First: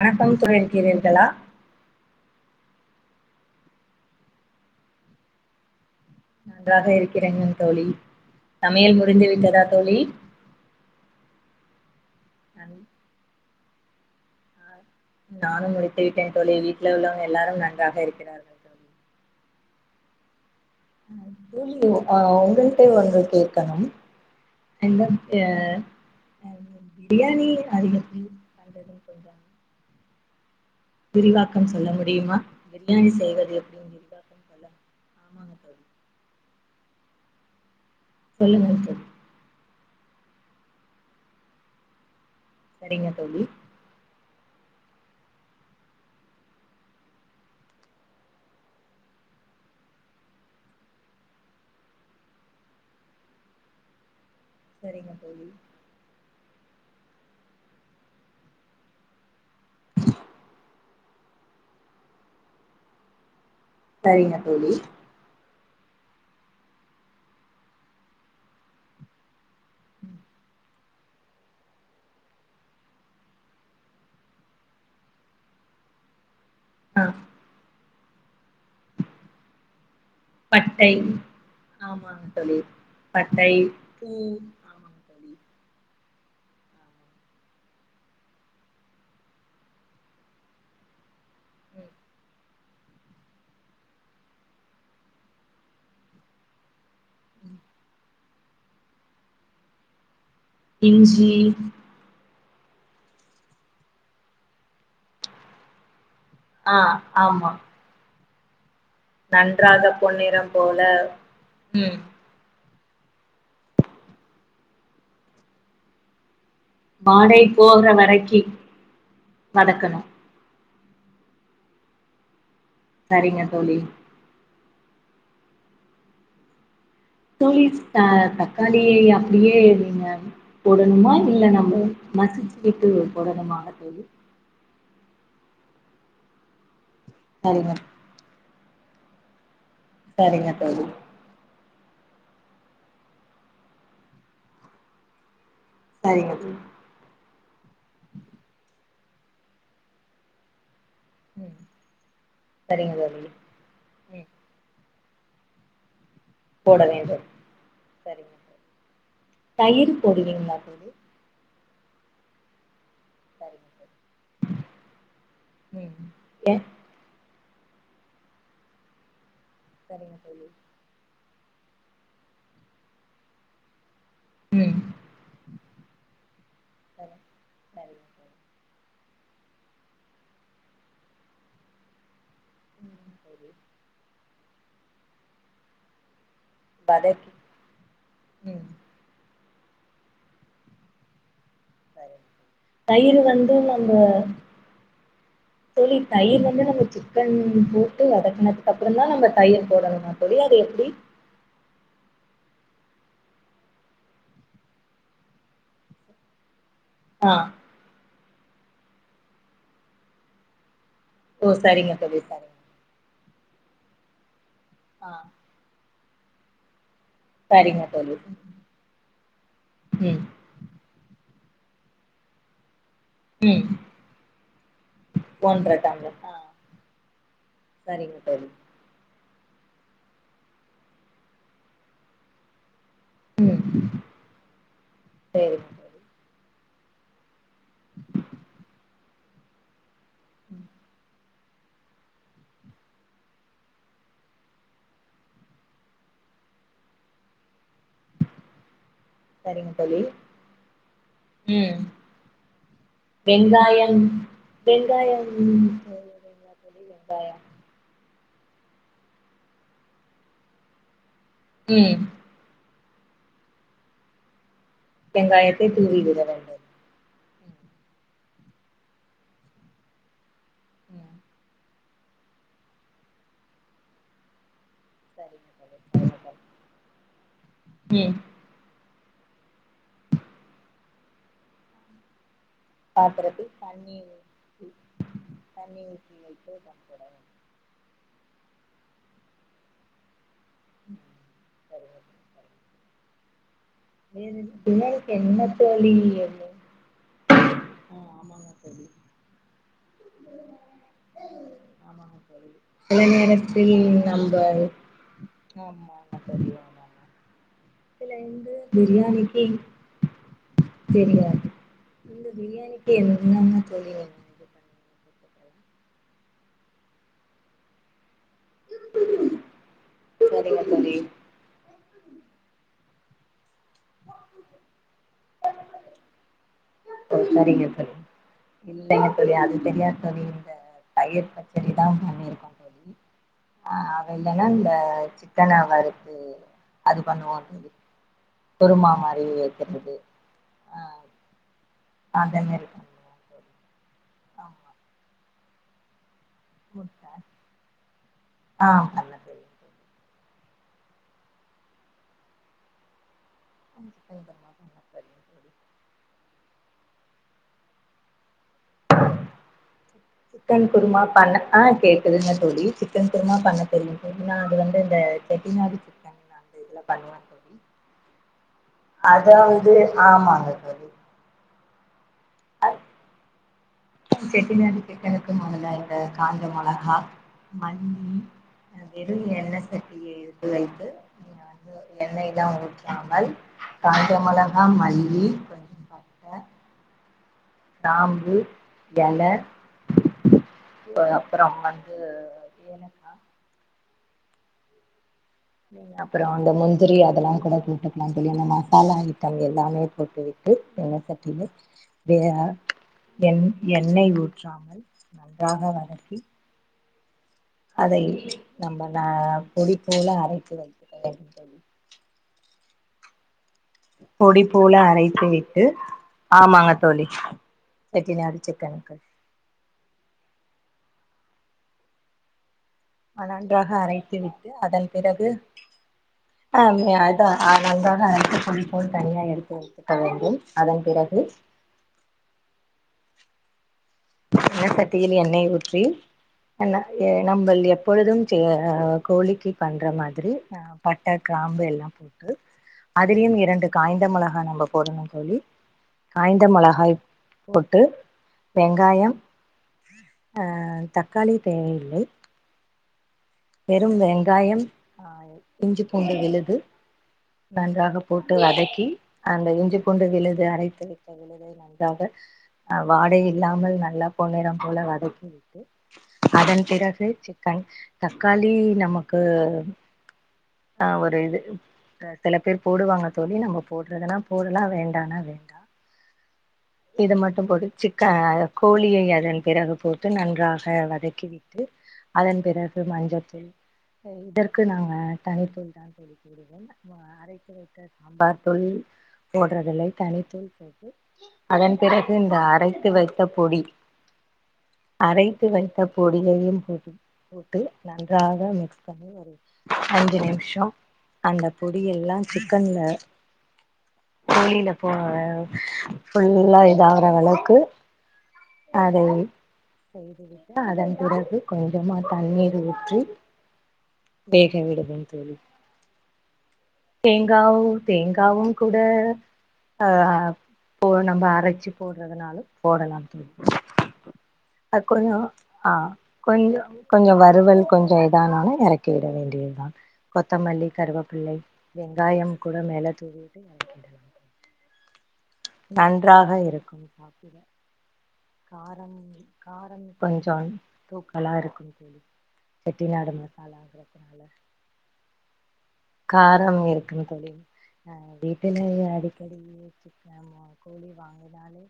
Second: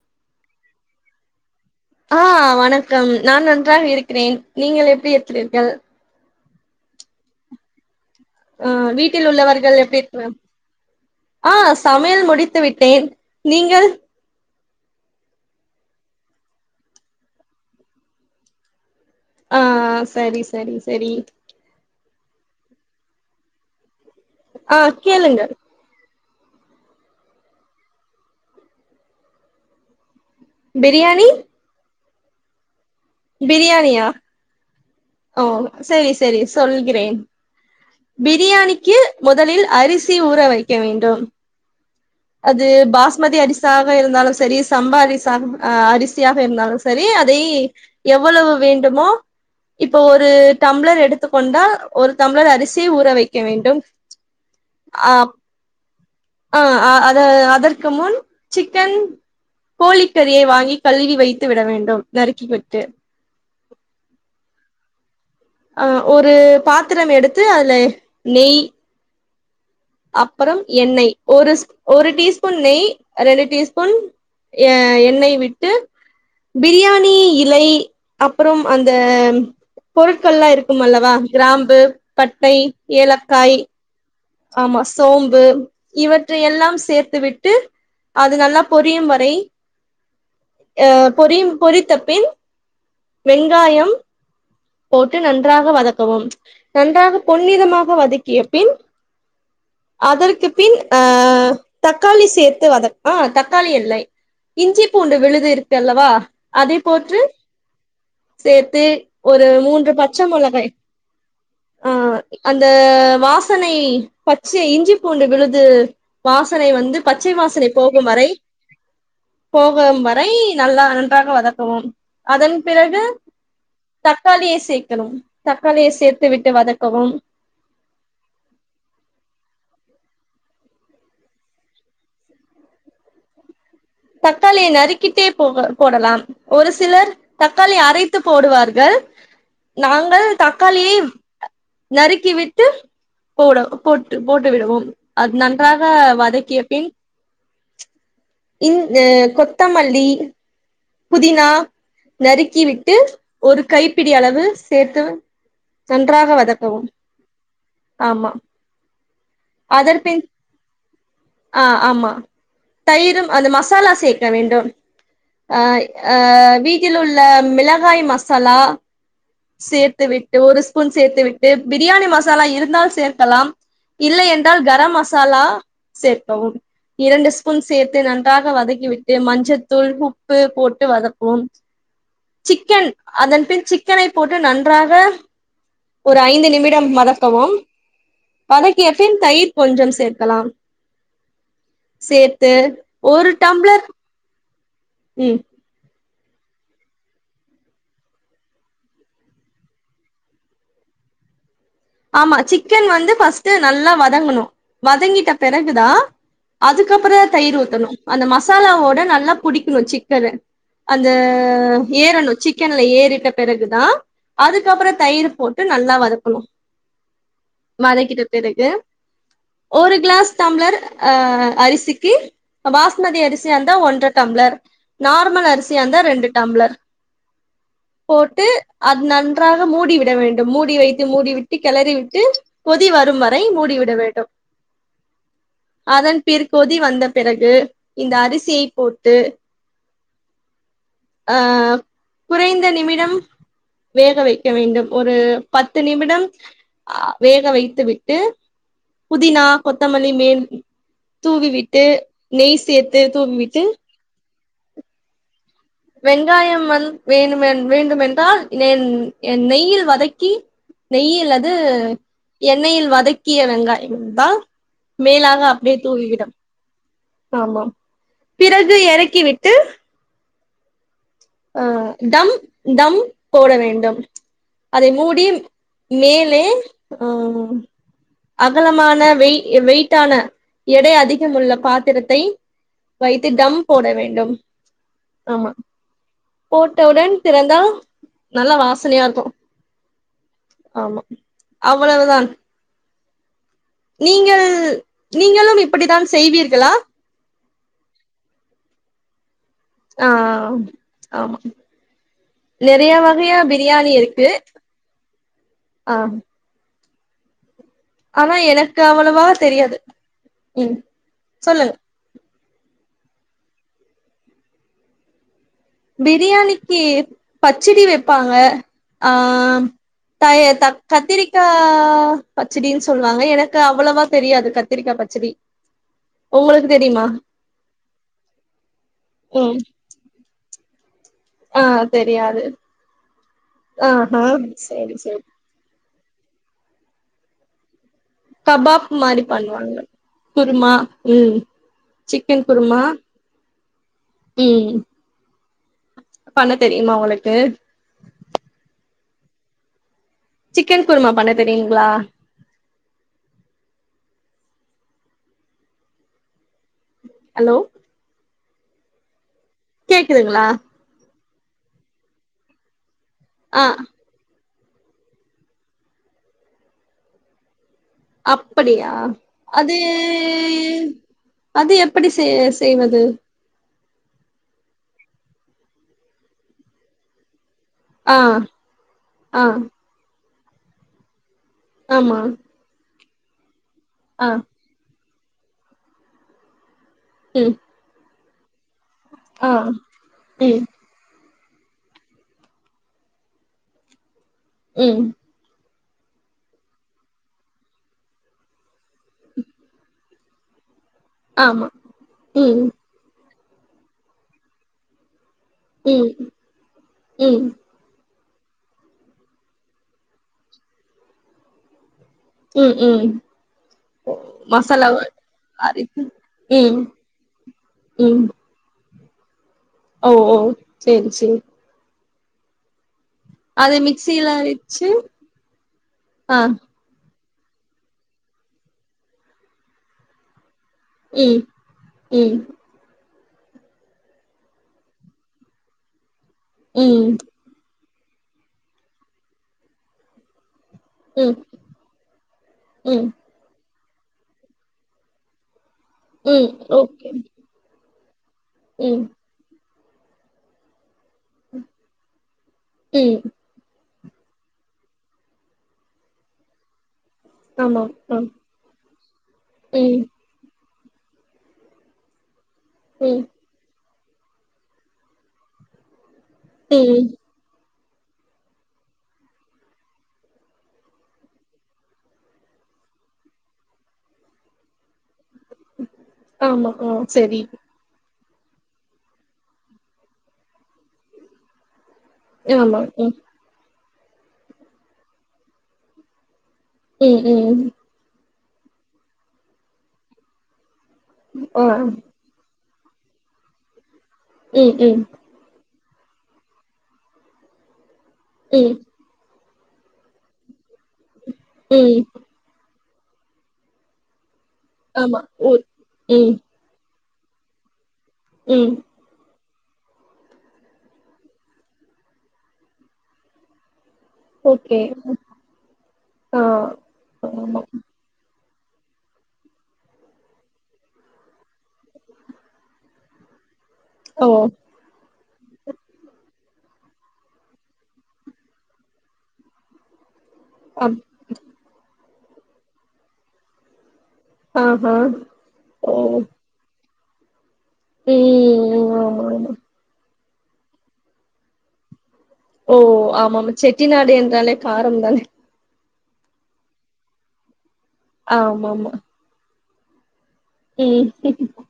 வணக்கம் தோழ்ரே இருக்கீரீர்களா ஆஹ் வணக்கம் நான் நன்றாக இருக்கிறேன் நீங்கள் எப்படி இருக்கிறீர்கள் நன்றாக இருக்கிறேங்க தோழி ஆஹ் சமையல் முடிந்து வீட்டில் விட்டதா உள்ளவர்கள் தோழி எப்படி இருக்றாங் ஆஹ் சமையல் முடித்து நன்- விட்டேன் நீங்கள் நானும் முடித்து விட்டேன் தோழி வீட்டுல உள்ளவங்க எல்லாரும் நன்றாக இருக்கிறார்கள் தோழி ஆஹ்ஹ சரி சரி சரி அ தோழியொ ஆஹ் உங்கள்ட ஒன்று கேட்கணும் ஆ எந்த அ கேளுங்கள் ஹ் பிரியாணி அதிகத்தில் பண்றதுன்ன கொஞ்ச பிரியாணி விரிவாக்கம் சொல்ல முட் டியுமா பிரியாணி செய்வது எப்டினு பிரியாணியா விரிவாக்கம் சொல்ல ஓ ஆமாங்க தோழி சேரி செரி சொல்கிறேன் சொல்லுங்க தோழி பிரியாணிக்கு முதலில் அரிசி ஊற வைக்க வேண்டும் அது சரிங்க பாஸ்மதி தோழி அரிசாக இருந்தாலுஸ் சரி சம்பாரிசா அ அரிசியாக இருந்தாலு சரி அதை எவ்வளவு வேண்டுமோ இப்ப ஒரு டம்ளர் எடுத்துக்கொண்டா ஒரு டம்ளர் அரிசி ஊற வைக்க வேண்டும் சரிங்க தோழி ஆஹ் அ அத அதற்கு முன் சிக்கன் கோழிக்கறியை வாங்கி கழுவி வைத்து விட வேண்டும் நறுக்கிவிட்டு செரிங்க தோழி அஹ் ஒரு பாத்திரம் எடுத்து அதுல நெய் அப்பறம் எண்ணெய் ஒரு ஒரு டீஸ்பூன் நெய் ரெண்டு டீஸ்பூன் அ் எண்ணெய் விட்டு ஆ பிரியாணி இலை அப்பறம் அந்த பொருட்கள்லா பட்டை இருக்குமல்லவா கிராம்பு ஆமாங்க பட்டை தோழி பட்டை ஏலக்காய் பூ ஆமா ஆமாங்க தோழி சோம்பு இவற்றை எல்லாம் ஆமா. சேர்த்து விட்டு அது நல்லா பொரியும் வரை அஹ் பொரியும் பொறித்த ம் பின் வெங்காயம் போட்டு நன்றாக வதக்கவும் நன்றாக ம். பொன்னிறமாக வதக் கியப்பின் அதர் பின் இஞ்சி தக்காளி சேர்த் வத ஆ தக்காளி இல்லை இஞ்சி பூண்டு விழுது இருக் அல்லவா ஆஹ் ஆமா செர் ஒரு மூன்று நன்றாக பச்ச பொன்னிறம் மொளகாய் போல ம் ஆஹ் இந்த வாசனை பச்சை இஞ்சி பூண்டு விழுது வாச வந்து பச்சை வாடை வாசனை போகிற போகும் வரை வரைக்கி போகம் வதக்கணு வரை நல்லா நன்றாக வதக்கவும் அதன் பிறகு சரிங்க தோழி தக்காளியை சே வும் தக்காளியை சேர்த்து விட்டு வதக்கவும் தோழி தக்காளியை அப்படியே நீங்க போடணுமா இல்ல நம்ம மசிச்சுக்கிட்டு போடணுமா தக்காளிய நறுக்கிட்டே போக போடலாம் ஒரு சிலர் சரிங்க தக்காளி அரைத்து போடுவார் கல் நாங்கள் சரிங்க தோழி தக்காளியை நறுக்கி விட்டு போட போட்டு போட்டு விடுவோம் அது ந நன்றாக சரிங்க தோழி வதக்கிய பின் இந் அ கொத்தமல்லி புதினா ம் நறுக்கி சரிங்க விட்டு தோழி ஒரு கைப்பிடி அளவு சேர் [unintelligible] டன் போடவேண்டு ஆமா செரிங்க [inaudible] தயிர் அதற்பின் போடுவீங்ளா தோழி ஆ ஆமா தயிர் அந்த சரிங்க மசாலா தோழி சேர்க்க வேண்டும் அ ம் அ வீட்டில் உள்ள மிளகாய் மசாலா சேர்த்து சரிங்க விட்டு தோழி ஒரு ஸ்பூன் சேர்த்து விட் இங்கு பிரியாணி மசாலா இருந்தால் சேர்க்கலாம் இல்லை என்றால் ம் கரம் மசாலா சேர்க்கவும் சரி இரண்டு ஸ்பூன் சேர்த்து சரிங்க நன் தோழி வதக்கி விட்டு மஞ்சத்தூள் உப்பு போட்டு வதக்குவோம் சிக்கன் ம் அதன் தோழி பின் சிக்கனை போட்டு நன் ன்றாக ஒரு ஐந்து நிமிட் டம் வதக்கி வதக்கவும் ம் வதக்கியப்பின் தயிர் கொஞ்சம் சேர்க்கலாம் சரிங்க தோழி. சேர்த்து தயிர் ஒரு வந்து டம்ளர் நம்ம உம் வ்வ தயிர் வந்து நம்ம சிக்கன் போட்டு வதக்குனதுக்கு அப்புறம் தா நம்ம தயிர் போடணும்மா தோழி அது எப்டி ஆமா சிக்கன் வந்து ஃபர்ஸ்ட் நல்லா வதங்கணும் வதங்கிட்ட பிறகுதா அதுக்கப்புறோ ஆ தான் தயிர் ஊத்தணு அந்த மசாலாவோட நல்லா புடிக்கணு சிக்கனு அந்த ஓ சரிங்க தோழி ஏறணு சரிங்க சிக்கன்ல ஏறிட்ட பிறகுதா அதுக்கப்பறோ ஆ தயிர் போட்டு நல்லா வதக் [unintelligible] சரிங்க தோழி வதக்கிட்ட பேருகு ஒரு ம் கிளாஸ் தம்ளர் ஆஹ் அரிசிக்கி பாஸ் மதி அரிசியா ம் இருந்த ஒன்ற டம்ளர் நார்மல் ஒன்ற அரிசியா இருந்தா டம்ளர் ரெண்டு ஆ டம்ளர் சரிங்க போட்டு தோழி அது நங் நன்றாக மூடிவிட வேண்டும் மூடி வைத்து மூடிவிட் ட்டு கிளறி விட்டு கொதி வரும் வரை ம் மூடிவிட வேண்டும் சரிங்க தோழி அதன் பிற கொதி வந்த பிறகு இந்த அரிசியை போட்டு உம் அஹ் குறைந்த நிமிடம் வேக வைக்க வேண்டும் ஒரு பத்து நிமிடம் அ வேக வைத்து விட்டு புதினா சரிங்க தோழி கொத்தமல்லி மேல் ம் தூவிவிட்டு நெய் சேர்த்து தூவ்விட்டு வெங்காயம் வெங்காயம் போடுவீங்களா வெங்காயம் தோழி வந்து வேணு வெங்காயம் வேண்டுமென் தான் என் நெய்யில் வதக்கி நெய்யின் அல்லது ம் எண்ணெயில் வ வதக்கியா வெங்காயம் தான் மேலாக வெங்காயத்தை அப்டியே தூவி விட தூவிவிடம் வேண்டும் ஆமாம் பிறகு எறக்கி விட்டு உம் அஹ் தம் தம் போட வேண்டும் அதை மூடி சரிங்க தோழி சரிங்க மேலே தோழி ஆஹ் ம் அகலமான வெய் வெயிட்டான எடை அதிகமுள்ளப் பாத்திரத்தை வைத்து பாத்திரத்தில் டம் போட தண்ணி வேண்டும் ஊற்றி ஆமா தண்ணி ஊற்றி வைத்து தம் போட போட்டவுடன் வேண்டும் திறந்தா நல்ல வாசனையாருக்கு ஆமா சரிங்க தோழி அவ்வளவுதான் சரிங்க வேறு நீங்கள் பிள்ளைகளுக்கு நீங்களும் இப்படிதான் செய்வீர்களா ஆஹ் ஆமாங்க தோழி ஆஹ் ஆமா ஆமாங்க தோழி நிறையா சில வகையா நேரத்தில் பிரியாணி இருக்கு நம்ப ஆமாங்க ஆஹ் தோழி ஆமாங்க சில ஆனா இந்த எனக்கு அவ்வளவா பிரியாணிக்கு தெரியாது உம் சொல்லுங் பிரியாணிக்கி என்னென்ன தேவை பிரியாணிக்கிப் பச்சடி வப் ப்பாங்க ஆஹ் பண்ணுவீங்க? தய சரிங்க தக் தோழி கத்திரிக்கா பச்சடின்னு சொல்வாங்க எனக் க்கு அவ்வளவா தெரியாது கத்திரிக்காப் பச்சடி உங்களுக்குத் தெரியுமா ஓ சரிங்க தோழி இல்லைங்க தோழி அது உம் தெரியாது தோழி இந்த தயிர் பச்சடிதான் பண்ணிருக்கோ தோழி ஆஹ் அது ஆஹா இல்லன்னா சேரி இந்தச் சேரி சிக்கன வருத் அ அது பண்ணுவோ கப்பாப் குருமா மாரி மாரிப் பண்ணுவாங்க வைக்கிறது குருமா ஆ உம் அந்த சிக்கன் மாரி குருமா பண்ணுவோ தோழி ஆமா ம் பண்ணத் தெரியுமா முட்ட உங்களுக்கு ஆ பண்ண தெரியும் தோழி சிக்கன் குருமாப் பண்ணத் தெரியுங்ளா [unintelligible] அலோ கேக்குதுங்களா சிக்கன் குருமாப் பண்ணத் ஆ கேக்குதுங்க தோழி சிக்கன் குருமாப் பண்ணத் ஆ தெரியு தோழி நா இது வந்து இந்த செட்டிநாட்டு சிக்கன் வந்து இதெல்லா பண்ணுவே தோழி அப்படியா அதாவது அது ஆமாங்க தோழி அது எப்படி செய் செய்வது செட்டிநாட்டு சிக்கனுக்கு மொதல்ல அந்த காஞ்ச மொளகா மண்ணி ஆ அ வெறு ஆ எண்ணெ சட்டியே லைட்டு ஆமா எண்ணெய் லா ஊ காமல் காஞ்ச ஆ மொளகா மல்லி [unintelligible] கொஞ்ச பாத்த ம் தாம்பு எல ஆ ம் [unintelligible] அப்புறம் வந்து ஏலக்கா ம் அப்புறோ அந்த முந்திரி அதெல்லா கூட போட்டுக்கலா தோழி அந்த மசாலா ஐட்ட எல்லாமே போட்டுவிட்டு எண்ணெ சட்டில ஆமா ம் [unintelligible] எண் எண்ணெய் ஊற்றாமல் நன்றாக ம் வதக்கி ம் அதை நம்ம நா பொடி போல அரைத்து வைத்து [unintelligible] தோழி ம் ம் பொடிப்போல மசாலாவ அரைத்து விட்டு அரைத்து ஆமாங்க ம் தோழி ம் செட்டிநாடு சிக்கனுக்கு ஓ ஓ சேரி சேரி நன்றாக அது அரைத்து மிக்சில விட்டு அதன் அரைச்சு பிறகு ஆ அங்க ஆ நன்றாக அறைத்து புளி போல் தனியா எடுத்து வைத்த பிறகு அதன் பிறகு ம் ம் எண்ணெ சட்டியில் எண்ணெய் ஊற்றி என்ன எ ம் நம்பல் எப் எப்பொழுதும் கோழிக்கு பண்ற மாதிரி பட்ட ம் கிராம்பு எல்லா போட்டு ம் அதிலியு இரண்டு காய்ந்த மிளகா நம்ம போடணு தோழி காய்ந்த ம் மிளகாய் ஓகே போட்டு ம் காயம் அ தக்காளி தேவையில்லை ம் வெறும் வெங்காயம் ஆ இஞ்சி பூண்டு விழுது ஆமா நன்றாக ஆ போட்டு வதக்கி அந்த இஞ்சி ம் பூண்டு விழுது அரை த்த விழுதை நன்றாக ஆ ம் வாடை இல்லாமல் நல்லா பொண்ணேரம் போல வதக்கி விட்டு அதன் ம் பிறகு சிக்கன் தக்காளி நமக்கு ஆ ஒரு இது சில பேர் போடுவாங்க தோழி நம்ம போடுறதுன்னா போடலா வேண்டானா வேண்டா ஆமா ஆ இது சரி மட்டும் போட்டு சிக்கன் கோழியை அதன் பிறகு போட்டு நன்றாக வதக்கிவிட்டு அதன் பிறகு ஆமா ம் மஞ்சத்தூள் இதற்கு நாங்க [unintelligible] [unintelligible] ம் அரைத்து ம் வைத்த சாம்பார் தூள் போடுறதலை தனித்தூள் போட்டு ஆ அதன் ம் பிறகு இந்த அரை த்து வைத்த பொடி ம் ம் அரைத்து வைத்த பொடியயும் போட்டு போட்டு நன்றாக மிக்ஸ் பண்ணி வரு அஞ்சு நிமிஷம் அந்த பொடி ம் எல்லா சிக்கன்ல ஆமா ஓ ம் [unintelligible] வ வழக்கு ம் அதை செய்துவிட்டு அதன் பிறகு கொஞ்சமா தண்ணீர் ஊற்றி வேக ஓகே விடுங்கள் தோழி ஆ தேங்காவ் ஆமா தேங்காவும் கூட அ ஆஹ் இப்போ நம்ம அரைச்சு போடுறதுனாலு போடலா தோழி ஓ அ கொஞ்சோ ஆஹ் கொஞ்சோ கொஞ்சோ வறுவல் கொஞ்சோ இதானாலோ இறக்கி விட வேண்டியதுதா கொத்தமல்லி அப் கருவேப்பிள்ளை வெங்காயம் கூட மேலே தூவிவுட்டு அ ஹா நன்றாக இருக்குங் சில ம் காரம் ஆமா ஆமா காரம் இப்ப ஏற்ச் [unintelligible] தூக்கோ லாருக்கும் போது ஓ ஆமாமா செட்டிநாடு என்றாலே காரம் தானே காரம் இருக்குந் தோழி அ வீட்டுல ஆமாமா அடிக்கடி செர் நம்ம கோலி ம் வாங்குனாலே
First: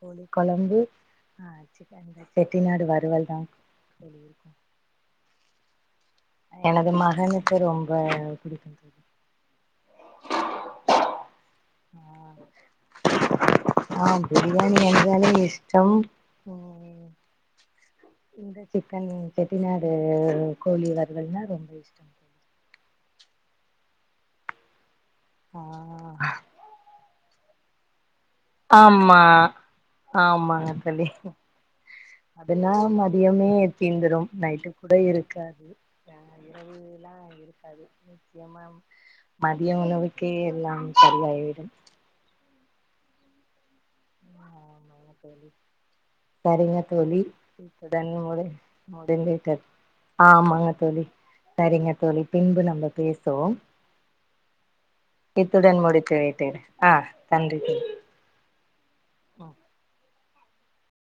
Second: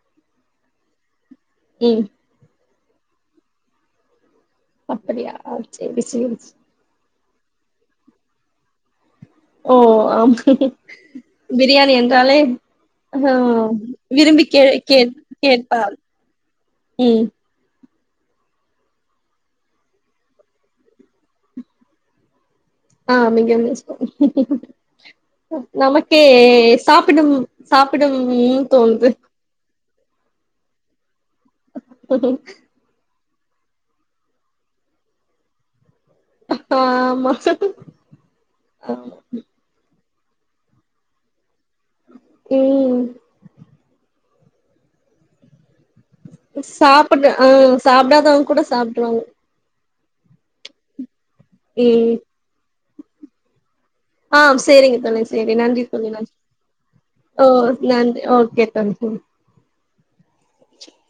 கோலி கொலம்பு அ ம் சிக்கன்ல செட்டிநாட் டு வறுவல் தா [inaudible] அப்படியா செரி எனதுமா எனக்கு ரொம்ப பிடிக்கும் தோலி ஓ ஆமா பிரியாணி ஆ என்றாலே அ ஆ விரும்பி கே பிரியாணி கே என்றாலே இஷ்டம் கேட்பார் ம் இந்த சிக்கன் செட்டிநாடு கோலி வருவல்னா ரொம்ப இஷ்டோ ஆம் மிக இஷ்டோ ஆ நமக்கே சாப்பிட்னும் சாப்பிடனும் ம் தோன்து ஆமா ஆமாங்க தோலி அப்டீலா நா மதியமே தீந்துரோ நைட்டு கூட இருக்காது அ இரவுலா ஆமா இருக்காது நிச்சயமா ஆமா மதிய உணவு கேர்லா சரியாய்டும் ம் ஆமாங்க தோலி சாப்பட்ற அ இத்துடன் முடி சாப்பிடாதவங் கூட சாப்டுவாங்க முடிந்துவிட்டது ஆமாங்க தோலி சரிங்க தோலி பின்பு நம்ம பேசுவோம் ஆ சேரிங்க தோழி சேரி இத்துடன் நன்றி தோழி முடித்து நன்றி விட்டுற்ற அ ஓ நன்றி நன்றி ஓகே தோழி ம் [inaudible]